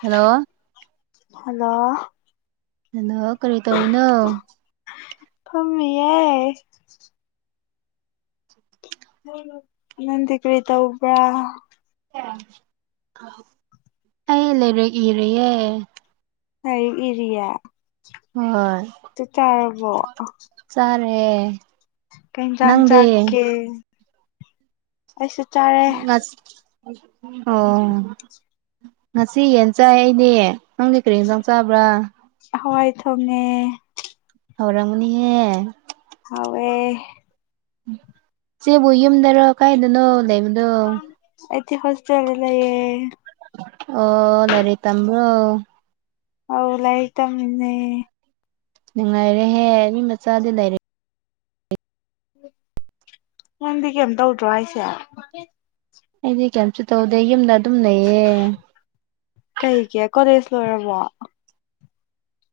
hello hello hello ꯀꯔꯤ ꯇꯧꯔꯤꯅꯣ ꯐꯝꯃꯤꯌꯦ ꯅꯪꯗꯤ ꯀꯔꯤ ꯇꯧꯕ꯭ꯔꯥ ꯑꯩ ꯂꯩꯔꯤꯛ ꯏꯔꯤꯌꯦ ꯂꯥꯏꯔꯤꯛ ꯏꯔꯤꯌꯦ ꯍꯣꯏ ꯆꯥꯛ ꯆꯥꯔꯕꯣ ꯆꯥꯔꯦ ꯀꯩ ꯍꯤꯟꯖꯥꯡ ꯅꯪꯗꯤ ꯆꯥꯒꯦ ꯑꯩꯁꯨ ꯆꯥꯔ [unintelligible] ꯉꯁꯤ ꯌꯦꯟ ꯆꯥꯏ ꯑꯩꯗꯤ ꯅꯪꯗꯤ ꯀꯔꯤ ꯍꯦꯟꯁꯥꯡ ꯆꯥꯕ꯭ꯔꯥ ꯍꯋꯥꯏ ꯊꯣꯡꯉꯦ ꯍꯧꯔꯝꯒꯅꯤꯍꯦ ꯍꯥꯎꯋꯦ ꯆꯦꯕꯨ ꯌꯨꯝꯗꯔꯣ ꯀꯥꯏꯗꯅꯣ ꯂꯩꯕꯗꯣ ꯑꯩꯗꯤ ꯍꯣꯁꯇꯦꯜꯗ ꯂꯩꯌꯦ ꯑꯣ ꯂꯥꯏꯔꯤꯛ ꯇꯝꯕ꯭ꯔꯣ ꯑꯧ ꯂꯥꯏꯔꯤꯛ ꯇꯝꯃꯤꯝꯅꯦ ꯅꯤꯡꯉꯥꯏꯔꯦꯍꯦ ꯃꯤ ꯃꯆꯥꯗꯤ ꯂꯥꯏꯔꯤꯛ ꯅꯪꯗꯤ ꯀꯩꯝ ꯇꯧꯗ꯭ꯔꯣ ꯍꯥꯏꯁꯦ ꯑꯩꯗꯤ ꯀꯩꯝꯁꯨ ꯇꯧꯗꯦ ꯌꯨꯝꯗ ꯑꯗꯨꯝ ꯂꯩꯌꯦ ꯀꯩꯒꯤ ꯀꯣꯂꯦꯖ ꯂꯣꯏꯔꯕꯣ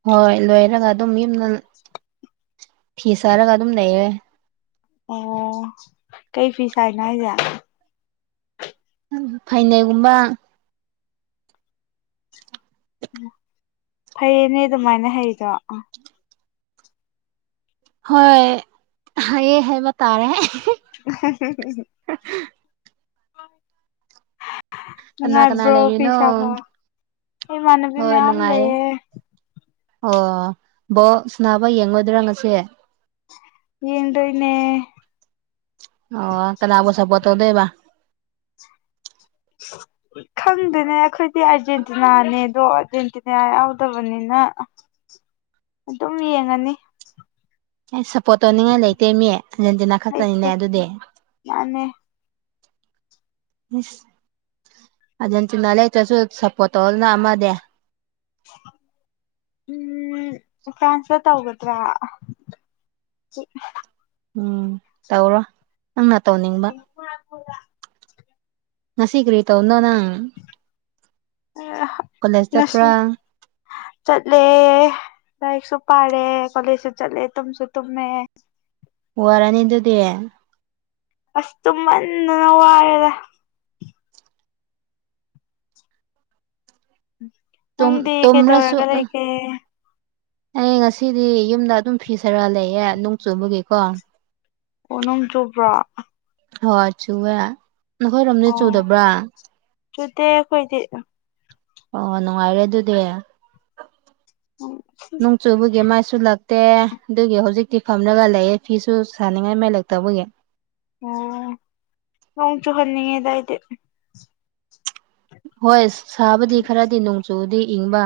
ꯍꯣꯏ ꯂꯣꯏꯔꯒ ꯑꯗꯨꯝ ꯌꯨꯝꯗ ꯐꯤ ꯁꯥꯔꯒ ꯑꯗꯨꯝ ꯂꯩꯌꯦ ꯑꯣ ꯀꯩ ꯐꯤ ꯁꯥꯏꯅꯣ ꯍꯥꯏꯖꯦ ꯍꯝ ꯐꯅꯦꯛꯒꯨꯝꯕ ꯐꯩꯌꯦꯅꯦ ꯑꯗꯨꯃꯥꯏꯅ ꯍꯩꯗꯣ ꯍꯣꯏ ꯍꯩꯌꯦ ꯍꯥꯏꯕ ꯇꯥꯔꯦ [unintelligible] [unintelligible] [unintelligible] ꯀꯅꯥ ꯀꯅꯥ ꯅꯨꯡꯉꯥꯏꯕ꯭ꯔꯣ ꯂꯩꯔꯤꯅꯣ ꯐꯤꯁꯥꯕ ꯈꯣꯢ ꯏꯃꯥꯟꯅꯕꯤ ꯍꯣꯏ ꯃꯌꯥꯝ ꯅꯨꯡꯉꯥꯏꯌꯦ ꯂꯩꯌꯦ ꯑꯣ ꯕꯣꯜ ꯁ꯭ꯅꯥꯕ ꯌꯦꯡꯉꯣꯏꯗ꯭ꯔꯣ ꯉꯁꯤ ꯌꯦꯡꯗꯣꯏꯅꯦ ꯑꯣ ꯀꯅꯥꯕꯨ ꯁꯞꯄꯣꯔꯠ ꯇꯧꯗꯣꯏꯕ [unintelligible] ꯈꯪꯗꯦꯅꯦ ꯑꯈꯣꯏꯗꯤ ꯑꯥꯔꯖꯦꯟꯇꯤꯅꯥꯅꯦ ꯑꯗꯣ ꯑꯥꯔꯖꯦꯟꯇꯤꯅꯥ ꯌꯥꯎꯗꯕꯅꯤꯅ ꯑꯗꯨꯝ ꯌꯦꯡꯉꯅꯤ ꯑꯩ ꯁꯞꯄꯣꯔꯠ ꯇꯧꯅꯤꯡꯉꯥꯏ ꯂꯩꯇꯦꯃꯤ ꯑꯥꯔꯖꯦꯟꯇꯤꯅꯥ ꯈꯛꯇꯅꯤꯅꯦ ꯂꯩꯇꯦ ꯑꯗꯨꯗꯤ ꯃꯥꯅꯦ ꯢꯁ ꯑꯥꯔꯖꯦꯟꯇꯤꯅ ꯂꯩꯇ꯭ꯔꯁꯨ ꯁꯞꯄꯣꯔꯠ ꯇꯧꯗꯅ ꯑꯃꯗꯤ ꯎꯝ ꯐ꯭ꯔꯥꯟꯁꯇ ꯇꯧꯒꯗ꯭ꯔꯥ [unintelligible] ꯎꯝ ꯇꯧꯔꯣ ꯅꯪꯅ ꯇꯧꯅꯤꯡ ꯄꯀꯣꯔꯥ ꯊꯣꯡꯕ ꯉꯁꯤ ꯀꯔꯤ ꯇꯧꯕꯅꯣ ꯅꯪ ꯀꯣꯂꯦꯖ [unintelligible] ꯉꯁꯤ ꯆꯠꯄ꯭ꯔꯥ ꯆꯠꯂꯦ ꯂꯥꯏꯔꯤꯛꯁꯨ ꯄꯥꯔꯦ ꯀꯣꯂꯦꯖꯁꯨ ꯆꯠꯂꯦ ꯇꯨꯝꯁꯨ ꯇꯨꯝꯃꯦ ꯋꯥꯔꯅꯤ ꯑꯗꯨꯗꯤ ꯑꯁ ꯇꯨꯝꯃꯟꯗꯅ ꯋꯥꯔꯦꯗ ꯇꯨꯝ ꯅꯪꯗꯤ ꯇꯨꯝꯔꯁꯨ ꯀꯩꯗꯧꯔꯒ ꯂꯩꯒꯦ ꯑꯩ ꯉꯁꯤꯗꯤ ꯌꯨꯝꯗ ꯑꯗꯨꯝ ꯐꯤ ꯁꯥꯔ ꯂꯩꯌꯦ ꯅꯣꯡ ꯆꯨꯕꯒꯤꯀꯣ ꯑꯣ ꯅꯣꯡ ꯆꯨꯕ꯭ꯔꯥ ꯍꯣꯏ ꯆꯨꯨꯋꯦ ꯅꯈꯣꯏꯔꯣꯝꯗꯗꯤ ꯑꯣ ꯆꯨꯗꯕ꯭ꯔꯥ ꯆꯨꯗꯦ ꯑꯈꯣꯏꯗꯤ ꯑꯣ ꯅꯨꯡꯉꯥꯏꯔꯦ ꯑꯗꯨꯗꯤ ꯅꯣꯡ ꯆꯨꯕꯒꯤ ꯃꯥꯏꯁꯨ ꯂꯛ ꯇꯦ ꯑꯗꯨꯒꯤ ꯍꯧꯖꯤꯛꯇꯤ ꯐꯝꯔꯒ ꯂꯩꯌꯦ ꯐꯤꯁꯨ ꯁꯥꯅꯤꯡꯉꯥꯏ ꯃꯩ ꯂꯩꯇꯕꯒꯤ ꯑꯣ ꯅꯣꯡ ꯆꯨꯍꯟꯅꯤꯡꯉꯦꯗ ꯑꯩꯗꯤ ꯍꯣꯏ ꯁꯥꯕꯨꯗꯤ ꯈꯔꯗꯤ ꯅꯣꯡ ꯆꯨꯕꯗꯤ ꯏꯪꯕ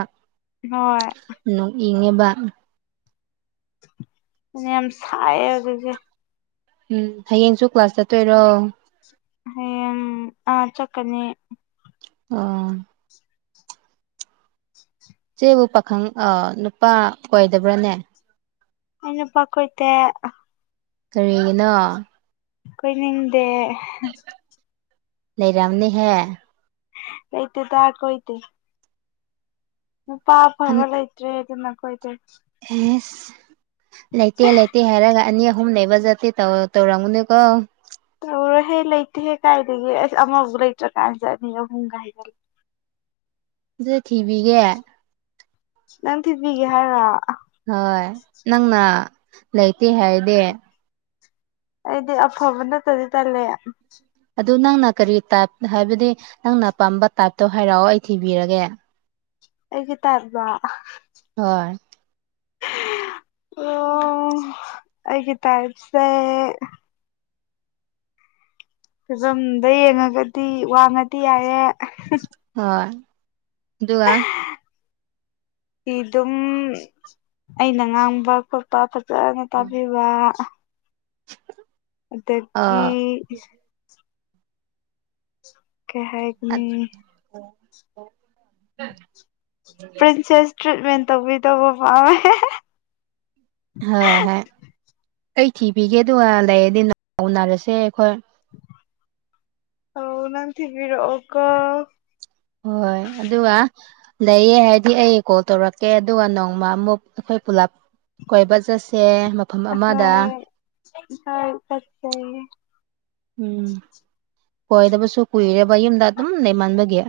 ꯍꯣꯏ ꯅꯣꯛꯅꯤꯡꯉꯦꯕ ꯐꯅ꯭ꯌꯥꯝ ꯁꯥꯏꯌꯦ [unintelligible] ꯎꯝ ꯍꯌꯦꯡꯁꯨ ꯀ꯭ꯂꯥꯁ ꯆꯠꯇꯣꯏꯔꯣ ꯍꯌꯦꯡ ꯑꯥ ꯆꯠꯀꯅꯤ ꯑꯣ [inaudible] ꯆꯦꯕꯨ ꯄꯥꯈꯪ ꯑ ꯅꯨꯄꯥ ꯀꯣꯏꯗꯕ꯭ꯔꯥꯅꯦ ꯑꯩ ꯅꯨꯄꯥ ꯀꯣꯏꯗꯦ ꯀꯔꯤꯒꯤꯅꯣ ꯀꯣꯏꯅꯤꯡꯗꯦ ꯂꯩꯔꯝꯅꯤꯍꯦ ꯂꯩꯇꯦꯗ ꯇ ꯀꯏꯇꯦ ꯅꯨꯄꯥ ꯑꯐꯕ ꯂꯩꯇ꯭ꯔꯦ ꯑꯗꯨꯅ ꯀꯣꯏꯗꯤ ꯑꯦꯁ ꯂꯩꯇꯦ ꯂꯩꯇꯦ ꯍꯥꯏꯔꯒ ꯑꯅꯤ ꯑꯍꯨꯝ ꯂꯩꯕꯖꯠꯇꯦ ꯇꯧꯗ ꯇꯧꯔꯝꯒꯅꯨꯀꯣ ꯇꯧꯔꯣꯏꯍꯦ ꯂꯩꯇꯦꯍꯦ ꯀꯥꯏꯗꯒꯤ ꯑꯁ ꯑꯃꯐꯥꯎ ꯂꯩꯇ꯭ꯔꯀꯥꯟꯁꯤꯠ ꯑꯅꯤ ꯑꯍꯨꯝꯒꯥꯏ ꯍꯥꯏꯖꯜꯂꯦ ꯑꯗꯨ ꯊꯤꯕꯤꯒꯦ ꯅꯪ ꯊꯤꯕꯤꯒꯦ ꯍꯥꯏꯔꯣ ꯍꯣꯏ ꯅꯪꯅ ꯂꯩꯇꯦ ꯍꯥꯏꯗꯤ ꯑꯩꯗꯤ ꯑꯐꯕ ꯅꯠꯇꯗꯤ ꯇꯜꯂꯦ ꯑꯗꯨ ꯅꯪꯅ ꯀꯔꯤ ꯇꯥꯏꯞ ꯍꯥꯏꯕꯗꯤ ꯅꯪꯅ ꯑ ꯄꯥꯝꯕ ꯇꯥꯏꯞꯇꯣ ꯍꯥꯏꯔꯛꯑꯣ ꯑꯩ ꯊꯤꯕꯤꯔꯒꯦ ꯑꯩꯒꯤꯇꯥꯏꯞꯂꯣ ꯍꯣꯏ ꯑꯣ ꯑꯩꯒꯤ ꯇꯥꯏꯞꯁꯦ ꯐꯤꯕꯝꯗ ꯌꯦꯡꯉꯒꯗꯤ ꯋꯥꯡꯉꯗꯤ ꯌꯥꯏꯑꯦ ꯍꯣꯏ ꯑꯗꯨꯒ ꯑꯗꯨꯝ ꯑꯩꯅ ꯉꯥꯡꯕ ꯈꯣꯠꯄ ꯐꯖꯅ ꯇꯥꯕꯤꯕ ꯑ ꯑꯗꯒꯤ ꯀꯩ ꯍꯥꯏ [unintelligible] ꯄ꯭ꯔꯤꯟꯁꯦꯁ ꯇ꯭ꯔꯤꯠꯃꯦꯟ ꯇꯧꯕꯤꯗꯧꯕ ꯄꯥꯝꯃꯦ ꯍꯦꯍꯦ ꯍꯣꯏ ꯍꯣꯏ ꯑꯩ ꯊꯤꯕꯤꯒꯦ ꯑꯗꯨꯒ ꯂꯩꯔꯗꯤ ꯎꯟꯅꯔꯁꯦ ꯑꯩꯈꯣꯏ ꯑꯧ ꯅꯪ ꯊꯤꯕꯤꯔꯛ ꯑꯣꯀꯣ ꯍꯣꯏ ꯑꯗꯨꯒꯥ ꯂꯩꯌꯦ ꯍꯥꯏꯗꯤ ꯑꯩ ꯀꯣꯜ ꯇꯧꯔꯛꯀꯦ ꯑꯗꯨꯒ ꯅꯣꯡꯃ ꯑꯃꯨꯛ ꯑꯩꯈꯣꯏ ꯄꯨꯂꯞ ꯀꯣꯏꯕ ꯆꯠꯁꯦ ꯃꯐꯝ ꯑꯃꯗ ꯏꯀꯥꯏ ꯐꯠꯇꯦꯌꯦ ꯎꯝ ꯀꯣꯏꯗꯕꯁꯨ ꯀꯨꯏꯔꯦꯕ ꯌꯨꯝꯗ ꯑꯗꯨꯝ ꯂꯩꯃꯟꯕꯒꯤ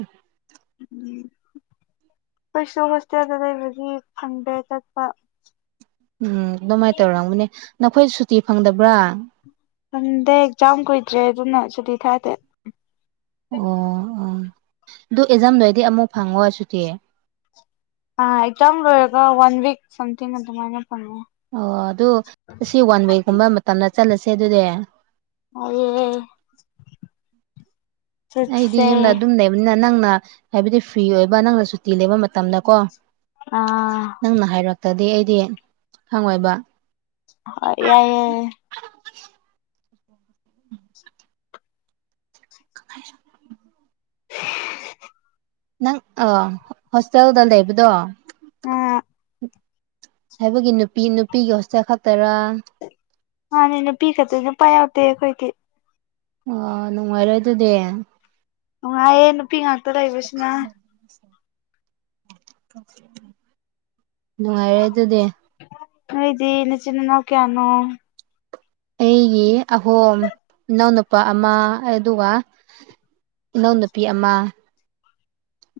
ꯎꯝ ꯑꯩꯁꯨ ꯍꯣꯁꯇꯦꯜꯗ ꯂꯩꯕꯒꯤ ꯐꯪꯗꯦ ꯆꯠꯄꯥ ꯎꯝ ꯑꯗꯨꯃꯥꯏꯅ ꯇꯧꯔꯝꯒꯅꯦ ꯅꯈꯣꯏ ꯁꯨꯇꯤ ꯐꯪꯗꯕ꯭ꯔꯥ ꯐꯪꯗꯦ ꯑꯦꯛꯖꯥꯝ ꯀꯨꯏꯗ꯭ꯔꯦ ꯑꯗꯨꯅ ꯁꯨꯇꯤ ꯊꯥꯗꯦ ꯑꯣ ꯑꯣ ꯑꯗꯨ ꯑꯦꯖꯥꯝ ꯂꯩꯔꯗꯤ ꯑꯃꯨꯛ ꯐꯪꯉꯣ ꯁꯨꯇꯤ ꯑꯥ ꯑꯦꯛꯖꯥꯝ ꯂꯣꯏꯔꯒ ꯋꯥꯟ ꯋꯤꯛ ꯁꯝꯊꯤꯡ ꯑꯗꯨꯃꯥꯏꯅ ꯐꯪꯉꯦ ꯑꯣ ꯑꯗꯨ ꯑꯁꯤ ꯋꯥꯟ ꯋꯤꯛꯀꯨꯝꯕ ꯃꯇꯝꯗ ꯆꯠꯂꯁꯦ ꯑꯗꯨꯗꯤ ꯑꯣꯏꯌꯦ ꯑꯩꯗꯤ ꯌꯨꯝꯗ ꯑꯗꯨꯝ ꯂꯩꯕꯅꯤꯅ ꯅꯪꯅ ꯍꯥꯏꯕꯗꯤ ꯐ꯭ꯔꯤ ꯑꯣꯏꯕ ꯅꯪꯅ ꯁꯨꯇꯤ ꯂꯩꯕ ꯃꯇꯝꯗꯀꯣ ꯑꯥ ꯅꯪꯅ ꯍꯥꯏꯔꯛꯇꯗꯤ ꯑꯩꯗꯤ ꯈꯪꯉꯣꯏꯕ ꯍꯣ ꯌꯥꯏ ꯌꯥꯏ [unintelligible] ꯅꯪ ꯑꯥ ꯍꯣꯁꯇꯦꯜꯗ ꯂꯩꯕꯗꯣ ꯑꯝ ꯍꯥꯏꯕꯒꯤ ꯅꯨꯄꯤ ꯅꯨꯄꯤꯒꯤ ꯍꯣꯁꯇꯦꯜ ꯈꯛꯇꯔꯥ ꯃꯥꯥꯟꯅꯦ ꯅꯨꯄꯤ ꯈꯛꯇ ꯅꯨꯄꯥ ꯌꯥꯎꯗꯦ ꯑꯩꯈꯣꯏꯗꯤ ꯑꯣ ꯅꯨꯡꯉꯥꯏꯔꯦ ꯑꯗꯨꯗꯤ ꯅꯨꯡꯉꯥꯏꯌꯦ ꯅꯨꯄꯤ ꯉꯥꯛꯇ ꯂꯩꯕꯁꯤꯅ ꯅꯨꯡꯉꯥꯏꯔꯦ ꯑꯗꯨꯗꯤ ꯅꯣꯏꯗꯤ ꯅꯆꯤꯟ ꯅꯅꯥꯎ ꯀꯌꯥꯅꯣ ꯑꯩꯒꯤ ꯑꯍꯣꯝ ꯏꯅꯥꯎꯅꯨꯄꯥ ꯑꯃ ꯑꯗꯨꯒ ꯏꯅꯥꯎꯅꯨꯄꯤ ꯑꯃ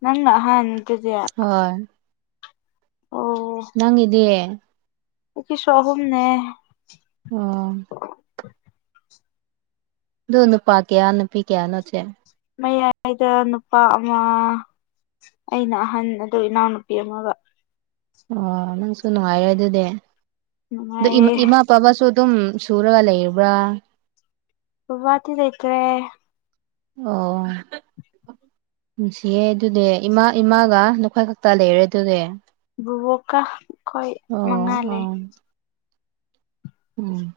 ꯅꯪꯅ ꯑꯍꯟ ꯗꯨꯗꯤ ꯍꯣꯏ ꯑꯣ ꯅꯪꯒꯤꯗꯤ ꯑꯩꯀꯤꯁꯨ ꯑꯍꯨꯝꯅꯦ ꯑꯣ ꯑꯗꯣ ꯅꯨꯄꯥ ꯀꯌꯥ ꯅꯨꯄꯤ ꯀꯌꯥꯅꯣ ꯆꯦ ꯃꯌꯥꯏꯗ ꯅꯨꯄꯥ ꯑꯃ ꯑꯩꯅ ꯑꯍꯟ ꯑꯗꯨ ꯏꯅꯥꯎꯅꯨꯄꯤ ꯑꯃꯒ ꯑꯣ ꯅꯪꯁꯨ ꯅꯨꯡꯉꯥꯏꯌꯦ ꯑꯗꯨꯗꯤ ꯑꯗꯨ ꯅꯨꯡꯉꯥꯏꯌꯦ ꯏꯃ ꯏꯃꯥ ꯕꯕꯥꯁꯨ ꯑꯗꯨꯝ ꯁꯨꯔꯒ ꯂꯩꯕ꯭ꯔꯥ ꯕꯕꯥꯗꯤ ꯂꯩꯇ꯭ꯔꯦ ꯑꯣ ꯅꯨꯡꯁꯤꯌꯦ ꯑꯗꯨꯗꯤ ꯏꯃꯥ ꯏꯃꯥꯒ ꯅꯈꯣꯏ ꯈꯛ ꯇ ꯂꯩꯔꯦ ꯑꯗꯨꯗꯤ ꯕꯨꯕꯣꯛꯀꯥ ꯈꯣꯏ ꯑꯣ ꯃꯉꯥ ꯂꯩ ꯑꯣ ꯎꯝ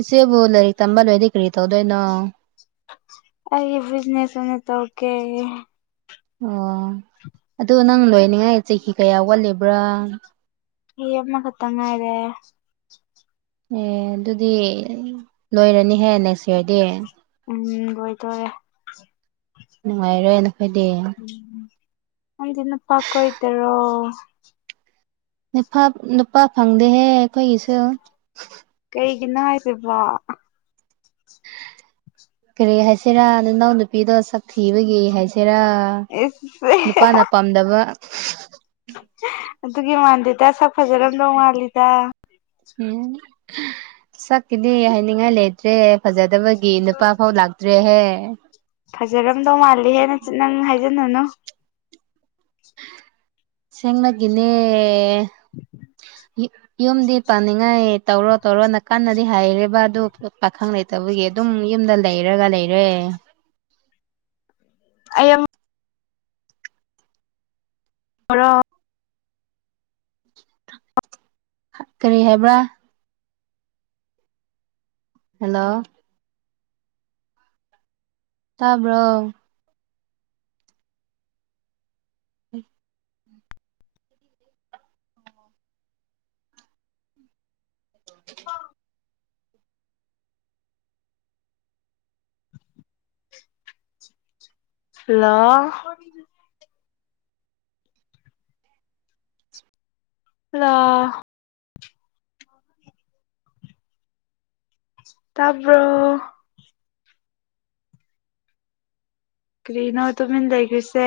ꯏꯆꯦꯕꯨ ꯂꯥꯏꯔꯤꯛ ꯇꯝꯕ ꯂꯣꯏꯔꯗꯤ ꯀꯔꯤ ꯇꯧꯗꯣꯏꯅꯣ ꯑꯩꯒꯤ ꯕꯤꯖꯤꯅꯦꯁ ꯑꯣꯢꯅ ꯇꯧꯀꯦ ꯑꯣ ꯑꯗꯨ ꯅꯪ ꯂꯣꯏꯅꯤꯡꯉꯥꯏ ꯆꯍꯤ ꯀꯌꯥ ꯋꯥꯠꯂꯤꯕ꯭ꯔꯥ ꯆꯍꯤ ꯑꯃꯈꯇꯪ ꯉꯥꯏꯔꯦ ꯑꯦ ꯑꯗꯨꯗꯤ ꯂꯣꯏꯔꯅꯤꯍꯦ ꯅꯦꯛꯁ ꯏꯌꯥꯔꯗꯤ ꯎꯝ ꯂꯣꯢꯗꯣꯔꯦ ꯅꯨꯡꯉꯥꯏꯔꯦ ꯅꯈꯣꯢꯗꯤ ꯎꯝ ꯅꯪꯗꯤ ꯅꯨꯄꯥ ꯀꯣꯏꯇꯔꯣ ꯅꯨꯐꯥꯞ ꯅꯨꯄꯥ ꯐꯪꯗꯦꯍꯦ ꯑꯩꯈꯣꯏꯒꯤꯁꯨ ꯀꯩꯒꯤꯅꯣ ꯍꯥꯏꯁꯤꯕꯣ ꯀꯔꯤ ꯍꯥꯏꯁꯤꯔꯥ ꯅꯅꯥꯎ ꯅꯨꯄꯤꯗꯣ ꯁꯛ ꯊꯤꯕꯒꯤ ꯍꯥꯏꯁꯤꯔꯥ ꯏꯁ ꯅꯨꯄꯥꯅ ꯄꯥꯝꯗꯕ ꯑꯗꯨꯒꯤ ꯃꯥꯟꯗꯦꯗ ꯁꯛ ꯐꯖꯔꯝꯗꯧ ꯃꯥꯜꯂꯤꯗ ꯑꯌꯣꯃꯥ ꯁꯛꯀꯤꯗꯤ ꯍꯥꯏꯅꯤꯡꯉꯥꯏ ꯂꯩꯇ꯭ꯔꯦ ꯐꯖꯗꯕ ꯒꯤ ꯅꯨꯄꯥ ꯐꯥꯎ ꯂꯥꯛꯇ꯭ꯔꯦ ꯍꯦ ꯐꯖꯔꯝꯗꯧ ꯃꯥꯜꯂꯤꯍꯦ ꯅꯆꯤ ꯅꯪ ꯍꯥꯏꯖꯤꯟꯅꯅꯨ ꯁꯦꯡꯅꯒꯤꯅꯦ ꯌꯨ ꯌꯨꯝꯗꯤ ꯄꯥꯅꯤꯡꯉꯥꯏ ꯇꯧꯔꯣ ꯇꯧꯔꯣꯅ ꯀꯟꯅ ꯗꯤ ꯍꯥꯏꯔꯦꯕ ꯑꯗꯨ ꯄꯥꯈꯪ ꯂꯩꯇꯕꯒꯤ ꯑꯗꯨꯝ ꯌꯨꯝꯗ ꯂꯩꯔꯒ ꯂꯩꯔꯦ ꯑꯩꯌꯝ ꯃꯔꯣ ꯀꯔꯤ ꯍꯥꯏꯕ꯭ꯔꯥ ꯍꯜꯂꯣ ꯇꯥꯕ꯭ꯔꯣ ꯑꯩ [inaudible] ꯍꯜꯂꯣ ꯀꯔꯤꯅꫭ ꯍꯦ ꯍꯜꯂꯣ ꯇꯥꯕ꯭ꯔꫭ ꯀꯔꯤꯅꯣ ꯇꯨꯃꯤꯟ ꯂꯩꯈ꯭ꯔꯤꯁꯦ